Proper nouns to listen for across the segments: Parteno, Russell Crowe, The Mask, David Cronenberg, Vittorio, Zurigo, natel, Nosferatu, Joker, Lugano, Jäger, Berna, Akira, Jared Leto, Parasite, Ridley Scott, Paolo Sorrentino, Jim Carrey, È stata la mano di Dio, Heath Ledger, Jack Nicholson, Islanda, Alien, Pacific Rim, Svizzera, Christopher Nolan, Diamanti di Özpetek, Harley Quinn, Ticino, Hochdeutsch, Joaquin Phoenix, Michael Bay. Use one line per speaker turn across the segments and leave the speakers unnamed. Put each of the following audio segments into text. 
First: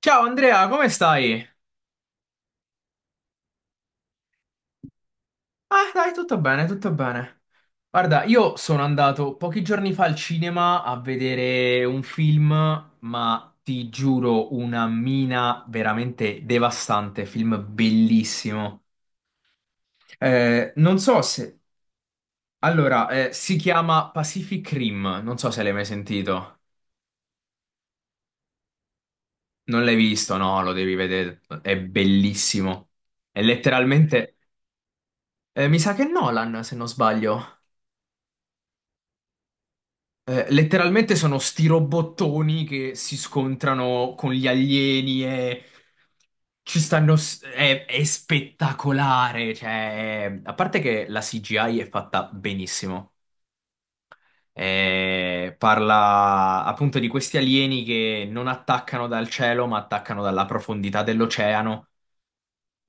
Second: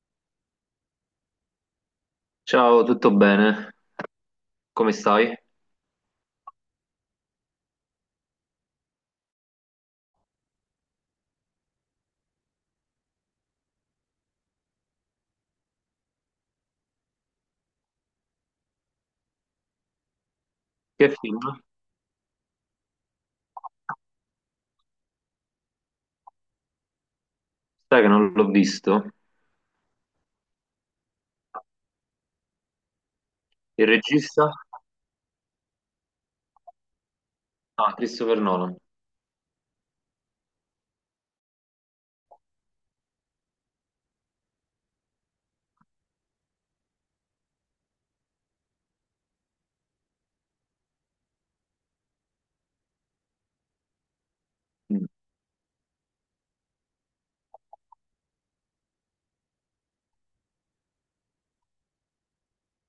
Ciao Andrea, come stai?
Ciao, tutto bene? Come stai?
Ah, dai, tutto bene, tutto bene. Guarda, io sono andato pochi giorni fa al cinema a vedere un film, ma ti giuro, una mina veramente devastante, film bellissimo. Non
Che
so
film?
se... Allora, si chiama Pacific Rim, non so se l'hai mai sentito.
Sai che non l'ho visto.
Non l'hai visto? No, lo devi vedere, è bellissimo. È
Il
letteralmente...
regista?
mi sa che è Nolan, se non sbaglio.
Ah, Christopher Nolan.
Letteralmente sono sti robottoni che si scontrano con gli alieni e ci stanno. È spettacolare. Cioè, a parte che la CGI è fatta benissimo.
Mm.
Parla appunto di questi alieni che non attaccano dal cielo, ma attaccano dalla profondità dell'oceano.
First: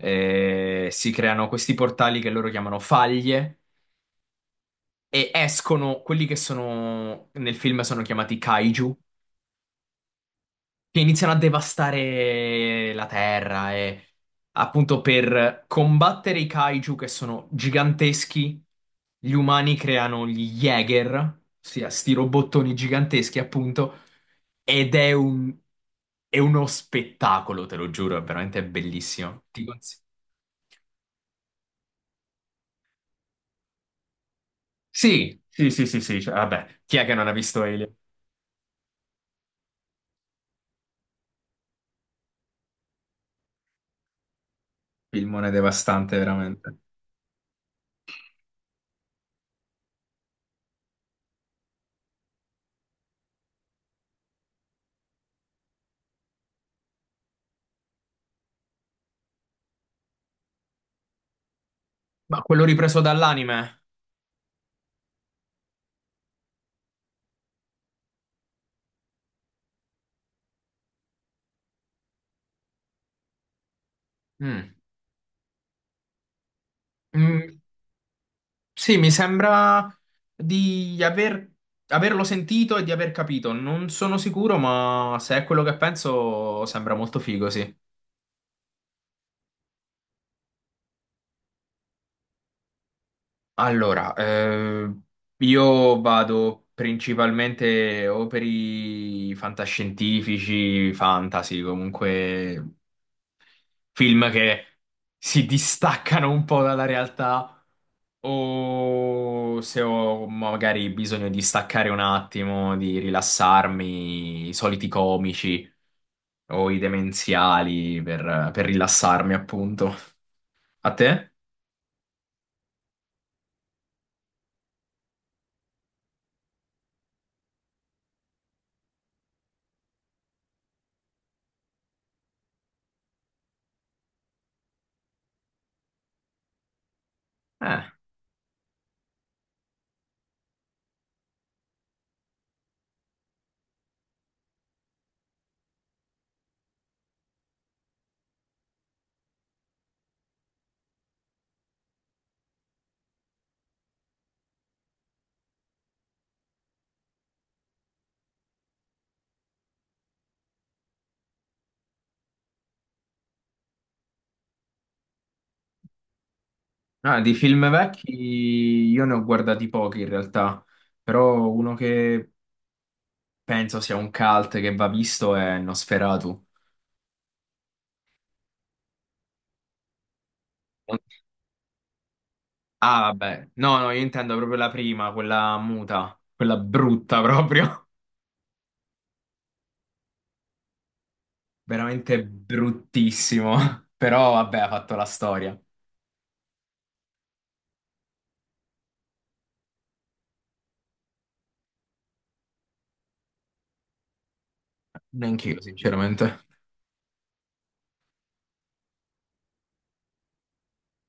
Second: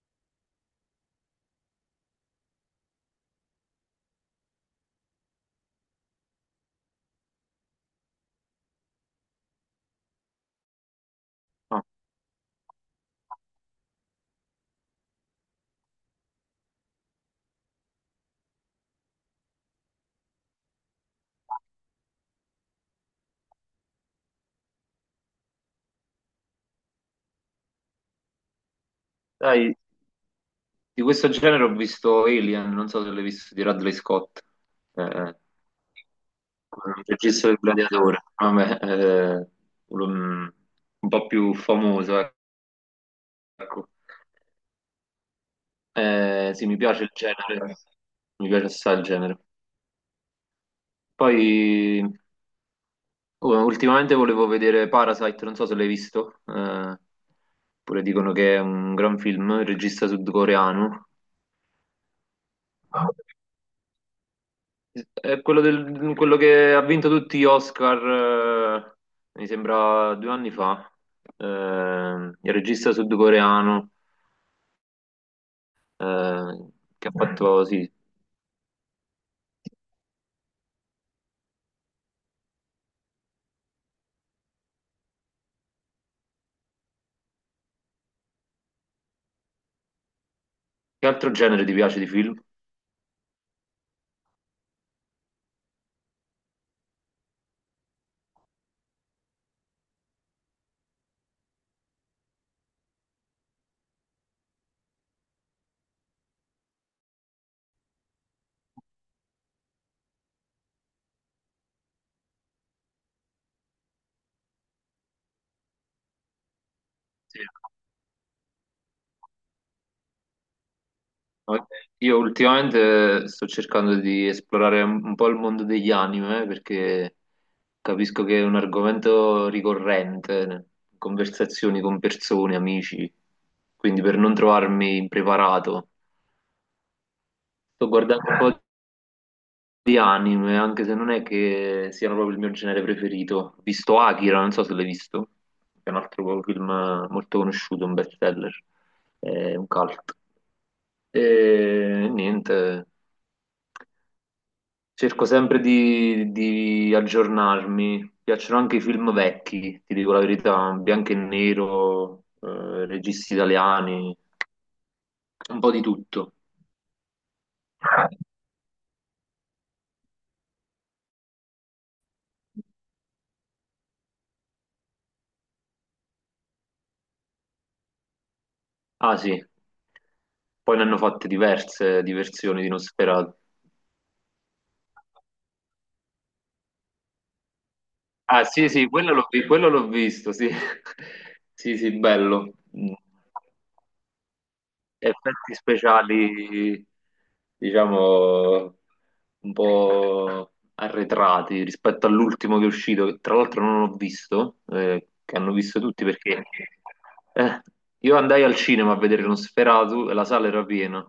Si creano questi portali che loro chiamano faglie e escono quelli che sono nel film sono chiamati kaiju che iniziano a
Ah.
devastare la terra e appunto per combattere i kaiju che sono giganteschi, gli umani creano gli Jäger, ossia sti robottoni giganteschi appunto, ed è un... è uno spettacolo, te lo giuro, è veramente bellissimo. Ti
Dai,
consiglio.
di questo genere ho visto Alien, non so se l'hai visto, di Ridley Scott, il
Sì, sì, sì, sì, sì, cioè, vabbè, chi è che non ha
regista del
visto Alien?
Gladiatore. Vabbè, un, un po' più famoso, ecco.
Filmone devastante,
Sì,
veramente.
mi piace il genere, mi piace assai il genere. Poi oh, ultimamente volevo vedere Parasite, non so se l'hai visto, pure dicono che è un gran film, il regista sudcoreano.
Ma quello ripreso dall'anime?
È quello, quello che ha vinto tutti gli Oscar, eh, mi sembra due anni fa, il regista sudcoreano,
Mm.
eh, che ha
Mm,
fatto, sì,
Sì, mi sembra di aver- averlo sentito e di aver capito. Non sono sicuro, ma se è quello che penso, sembra molto figo, sì.
che altro genere ti piace di film?
Allora, io vado principalmente o per i fantascientifici, fantasy, comunque film che si distaccano un po' dalla realtà o se ho magari bisogno di staccare un attimo, di rilassarmi, i soliti comici o i
Sì.
demenziali per rilassarmi, appunto. A te?
No, io ultimamente sto cercando di esplorare un po' il mondo degli anime perché capisco che è un argomento ricorrente in conversazioni con persone, amici, quindi per non trovarmi impreparato.
Eh,
Sto guardando un po' di anime, anche se non è che siano proprio il mio genere preferito. Ho visto Akira, non so se l'hai visto, che è un altro film molto conosciuto, un bestseller, è un cult. E niente. Cerco sempre di aggiornarmi. Mi piacciono anche i film vecchi, ti dico la verità, bianco e nero, registi italiani, un po' di tutto.
ah, di film vecchi io ne ho guardati pochi in realtà, però uno che penso sia un cult che va visto è Nosferatu.
Ah sì, poi ne hanno fatte diverse di versioni di
Ah,
Nosferatu.
vabbè. No, no, io intendo proprio la prima, quella muta, quella brutta proprio.
Ah sì, sì, quello l'ho visto, sì. Sì, sì,
Veramente
bello.
bruttissimo, però vabbè, ha fatto la
Effetti
storia.
speciali, diciamo, un po' arretrati rispetto all'ultimo che è uscito, che tra l'altro non ho visto, che hanno
Neanch'io,
visto tutti
sinceramente.
perché eh, io andai al cinema a vedere Nosferatu e la sala era piena.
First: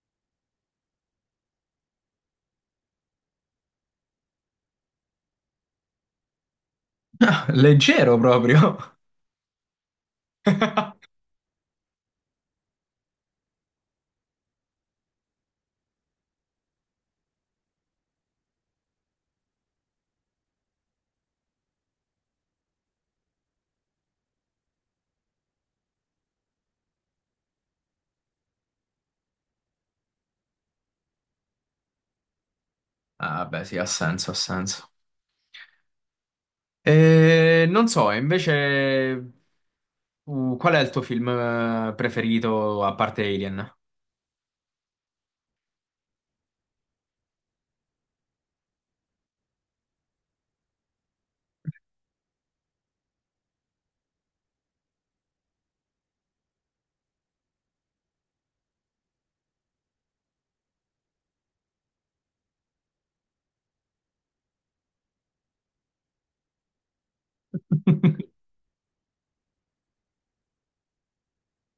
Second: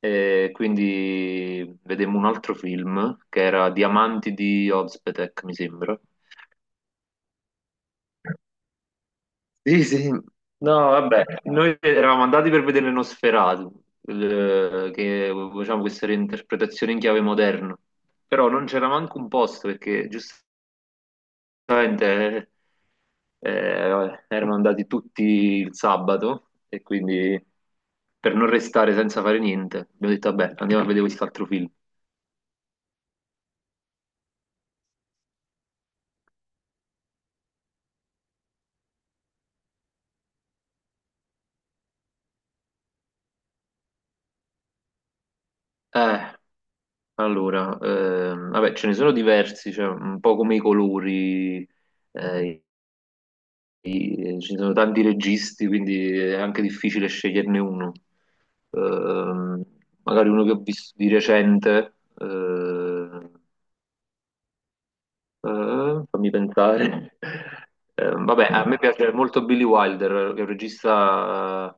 E quindi vedemmo un altro film che era Diamanti di Özpetek, mi sembra.
Leggero proprio.
Sì, sì. No, vabbè, noi eravamo andati per vedere Nosferatu, che facciamo questa reinterpretazione in chiave moderna, però non c'era manco un posto perché giustamente erano andati tutti il sabato e quindi per non restare senza fare niente abbiamo detto vabbè, andiamo a vedere quest'altro film.
Ah, vabbè, sì, ha senso, ha senso. E non so, e invece, qual è il tuo film preferito a parte Alien?
Eh, allora, vabbè, ce ne sono diversi, cioè, un po' come i colori, eh, ci sono tanti registi, quindi è anche difficile sceglierne uno. Ehm, Magari uno che ho visto di recente, fammi pensare. Vabbè, a me piace molto Billy Wilder, che è un regista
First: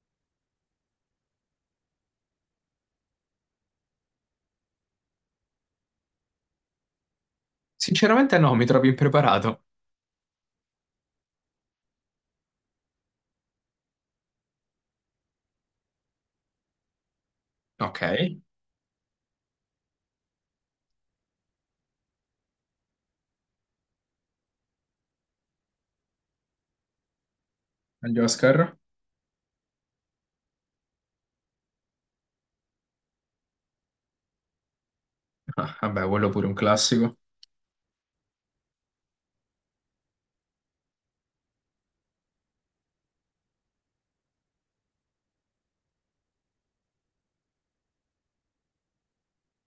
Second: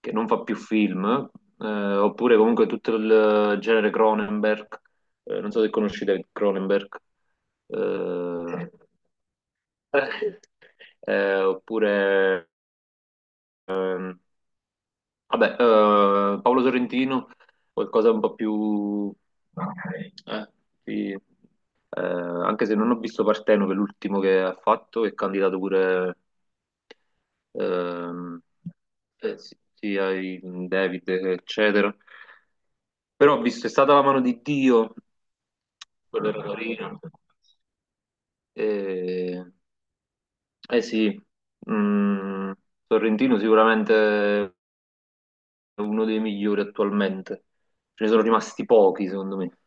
che non fa più film, eh, oppure comunque tutto il genere Cronenberg. Non so se conosci David Cronenberg.
Sinceramente no, mi
Eh,
trovi impreparato.
oppure ehm, Vabbè, Paolo Sorrentino,
Ok,
qualcosa un po' più... eh, sì, anche se non ho visto Parteno, che è l'ultimo che ha fatto, è candidato pure
agli
ehm,
Oscar.
sì, sì, ai David, eccetera. Però ho visto È stata la mano di Dio,
Ah, vabbè, quello
quello era
pure un
carino.
classico.
Eh, eh sì, mm, Sorrentino sicuramente è uno dei migliori attualmente. Ce ne sono rimasti pochi, secondo me.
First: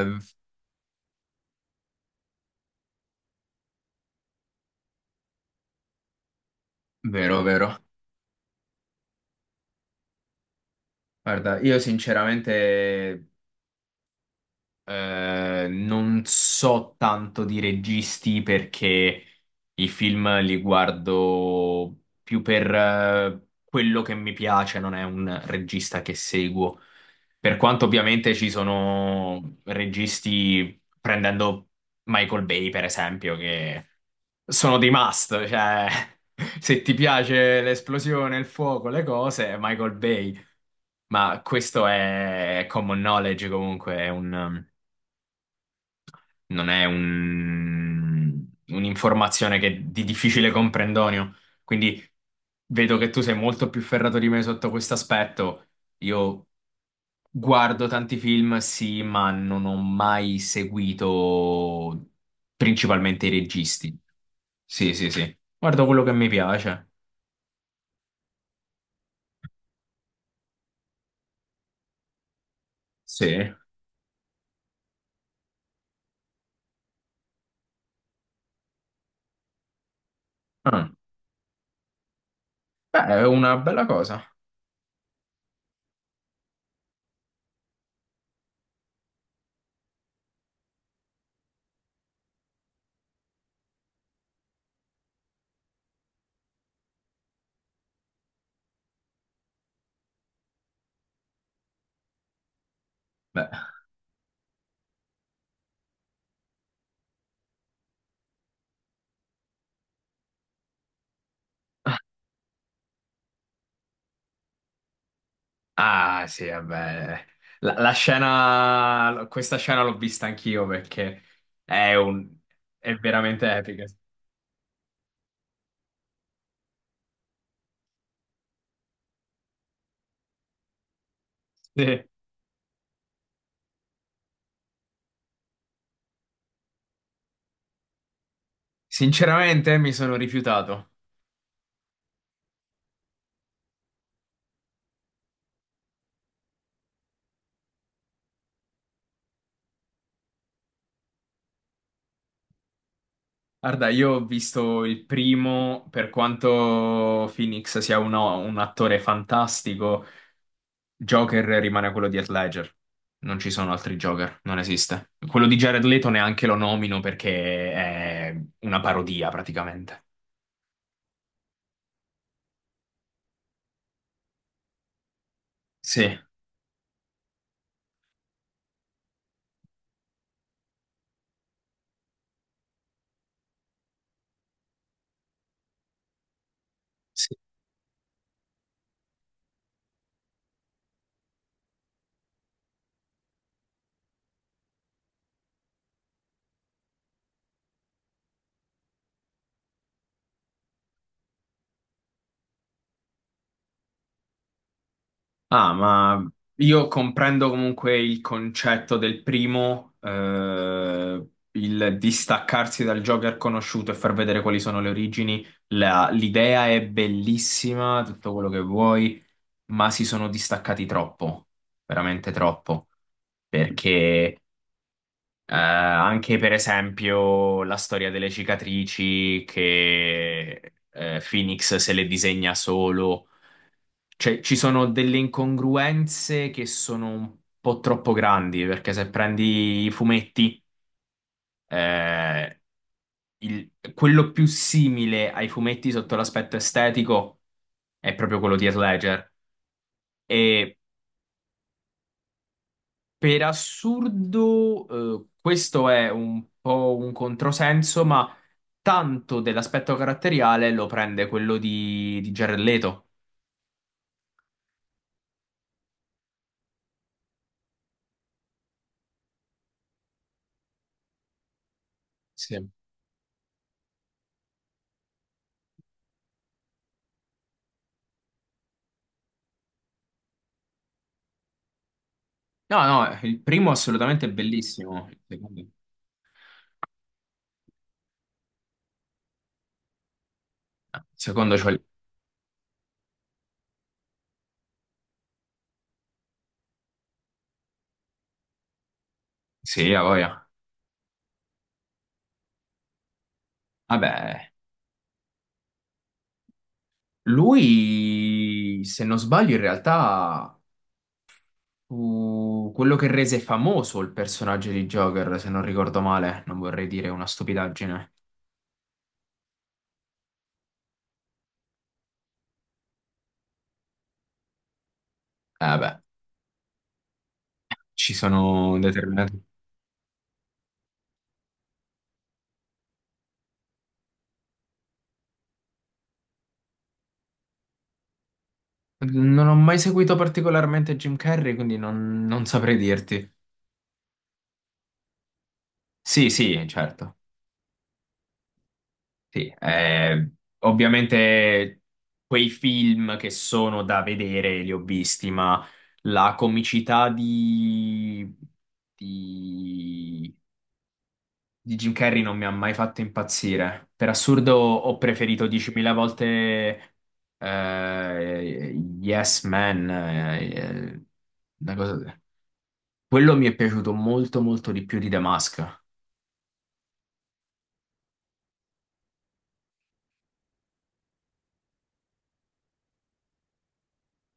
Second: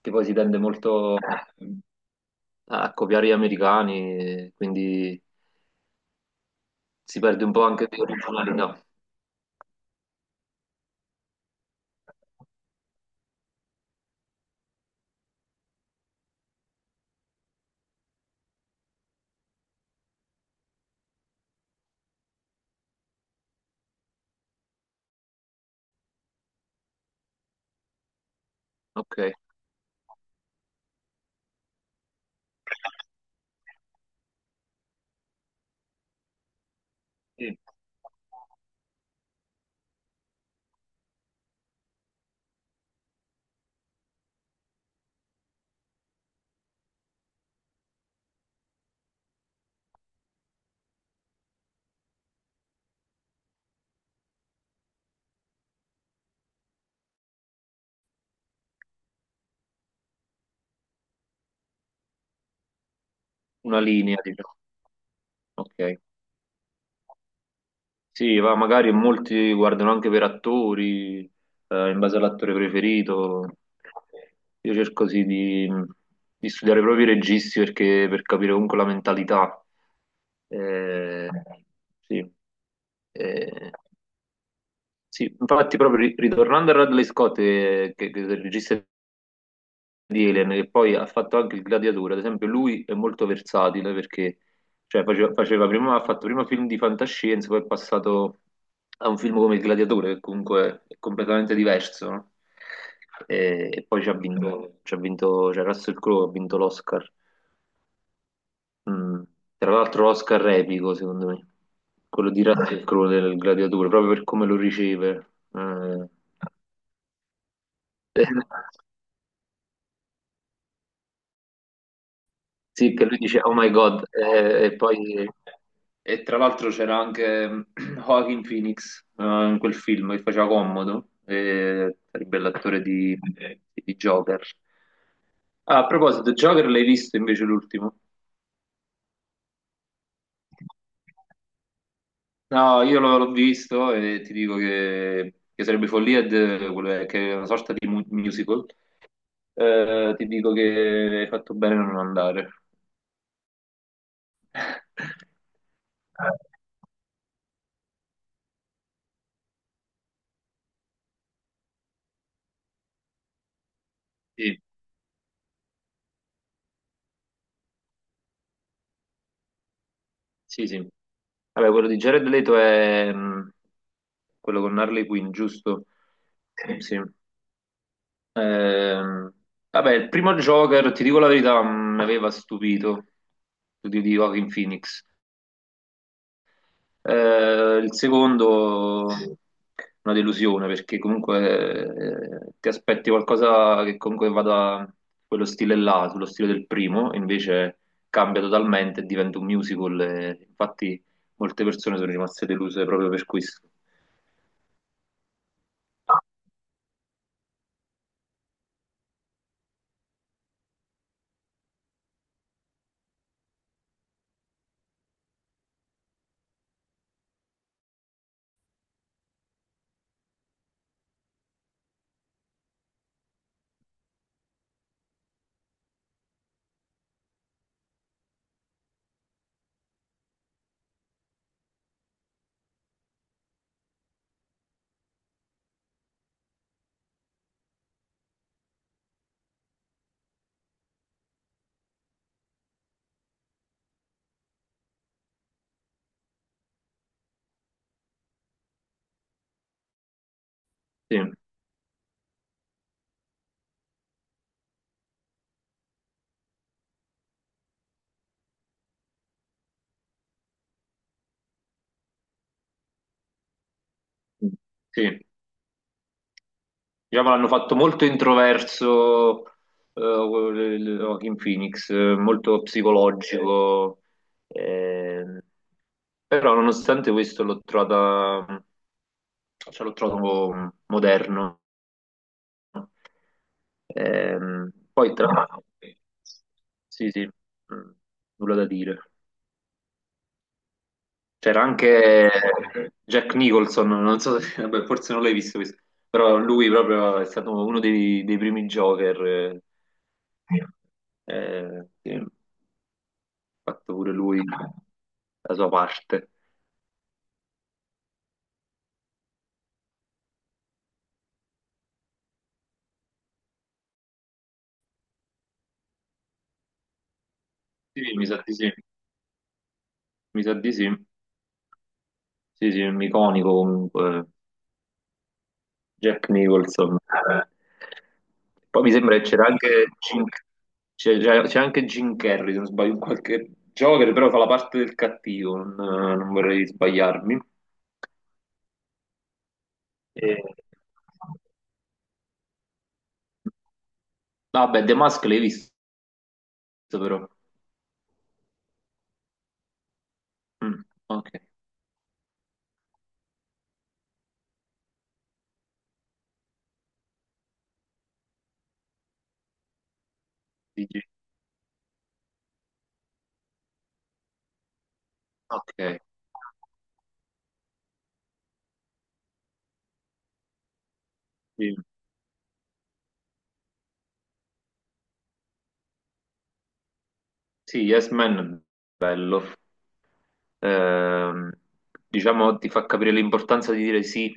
Che poi si tende molto a copiare gli americani, quindi si
vero,
perde un po'
vero.
anche di originalità.
Guarda, io sinceramente. Non so tanto di registi perché i film li guardo più per quello che mi piace, non è un regista che seguo. Per quanto ovviamente ci
Ok.
sono registi, prendendo Michael Bay per esempio, che sono dei must, cioè se ti
Sì.
piace l'esplosione, il fuoco, le cose, Michael Bay. Ma questo è common knowledge comunque, non è un'informazione che è di difficile comprendonio. Quindi vedo che tu sei molto più ferrato di me sotto questo aspetto. Io guardo tanti film, sì, ma non ho mai seguito principalmente i
Una
registi.
linea, diciamo.
Sì, sì, sì. Guardo
Ok.
quello che mi piace.
Sì, va, magari molti guardano anche per attori, in base all'attore
Sì.
preferito. Io cerco sì di studiare proprio i registi perché, per capire comunque la mentalità.
Ah.
Eh, sì.
Beh, è una
Eh,
bella cosa.
Sì, infatti proprio ritornando a Radley Scott, che è il regista di Alien, che poi ha fatto anche il Gladiatore, ad esempio lui è molto versatile perché cioè, ha fatto prima film di fantascienza, poi è passato a un film come il Gladiatore, che comunque è completamente diverso, no?
Beh.
E poi ci ha vinto, cioè Russell Crowe ha vinto l'Oscar, mm, tra l'altro l'Oscar epico secondo me, quello di Russell Crowe del Gladiatore, proprio per come lo riceve. Eh.
Ah, sì, vabbè. La, la scena, questa scena l'ho vista anch'io perché è un,
Sì,
è
che lui dice
veramente
Oh my
epica.
God, e poi e tra l'altro c'era anche mm, Joaquin Phoenix in quel film che faceva comodo, e
Sì.
sarebbe l'attore di Joker. Ah, a proposito, Joker l'hai visto invece l'ultimo?
Sinceramente mi sono rifiutato.
No, io l'ho visto e ti dico che sarebbe follia, quello che è una sorta di musical. Ti dico che hai fatto bene a non andare.
Guarda, io ho visto il primo, per quanto Phoenix sia un attore fantastico, Joker rimane quello di Heath Ledger. Non ci sono altri Joker, non
Sì.
esiste. Quello di Jared Leto neanche lo nomino perché è una parodia praticamente.
Sì, sì. Vabbè, quello di Jared Leto è quello con Harley Quinn, giusto?
Sì.
Sì. Ehm, Vabbè, il primo Joker, ti dico la verità, mi aveva stupito, studio di Joaquin Phoenix.
Sì.
Il secondo, una delusione, perché comunque ti aspetti qualcosa che comunque vada quello stile là, sullo stile del primo, e invece cambia totalmente e diventa un musical. E infatti molte persone sono rimaste deluse proprio per questo.
Ah, ma io comprendo comunque il concetto del primo, il distaccarsi dal Joker conosciuto e far vedere quali sono le origini. L'idea è bellissima, tutto quello che vuoi, ma si sono distaccati troppo, veramente troppo, perché anche per esempio la storia delle cicatrici che Phoenix se le disegna solo, cioè, ci sono delle incongruenze che sono un po' troppo grandi, perché se prendi i fumetti, eh, quello più simile ai fumetti sotto l'aspetto estetico è proprio quello di Heath Ledger. E
Sì,
per assurdo, questo è un po' un controsenso, ma tanto dell'aspetto caratteriale lo prende quello di Jared Leto.
sì. Diciamo l'hanno fatto molto introverso eh, il- Joaquin Phoenix, molto
Sì.
psicologico. ehm, Però nonostante questo cioè l'ho trovato moderno.
No, no, il primo assolutamente è bellissimo,
Poi tra l'altro,
il
sì, sì, mm, nulla da dire.
secondo
C'era
cioè.
anche Jack Nicholson, non so se, vabbè, forse non l'hai visto questo, però lui proprio è stato uno dei primi Joker,
Sì, a voglia.
sì, ha fatto pure lui
Vabbè,
la sua parte.
lui, se non sbaglio, in realtà fu quello che rese famoso il personaggio di Joker, se non ricordo male. Non vorrei dire una stupidaggine.
Sì, mi sa di sì, mi sa di sì, sì, sì, è un iconico comunque.
Eh beh,
Jack Nicholson. Eh.
ci sono
Poi mi sembra che
determinati...
c'era anche c'è anche Jim Carrey, se non sbaglio, in qualche Joker, però fa la parte del cattivo, non vorrei sbagliarmi.
Non ho mai seguito
E...
particolarmente Jim Carrey, quindi non saprei dirti.
Vabbè, The Mask l'hai visto
Sì, sì, certo.
però.
Sì,
Mm, ok.
ovviamente quei film che sono da vedere li ho visti, ma la comicità di,
Dici-
di Jim Carrey non mi ha mai fatto impazzire. Per assurdo ho preferito 10.000
ok.
volte eh, Yes Man, una
Sì,
cosa- quello mi è piaciuto molto molto di più di The Mask,
sì, Yes Man è bello. ehm, diciamo, ti fa capire l'importanza di dire sì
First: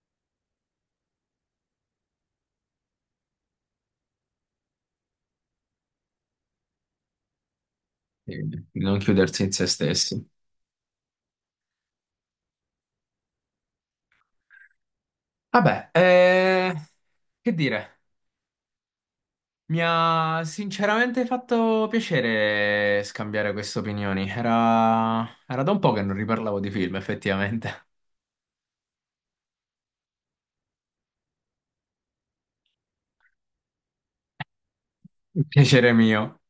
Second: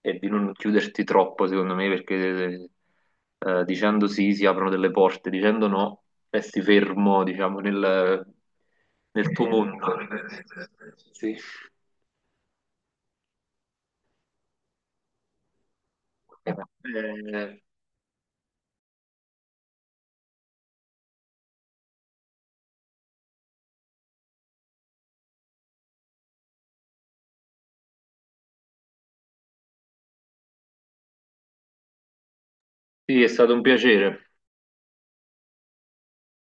e di non chiuderti troppo, secondo me, perché dicendo sì si aprono delle porte, dicendo no resti fermo, diciamo, nel,
eh, non
nel
chiudersi
tuo
in se
mondo.
stessi.
Sì.
Vabbè, che
Eh,
dire? Mi ha sinceramente fatto piacere scambiare queste opinioni. Era da un po' che non riparlavo di film, effettivamente.
sì, è stato un piacere.
Piacere mio.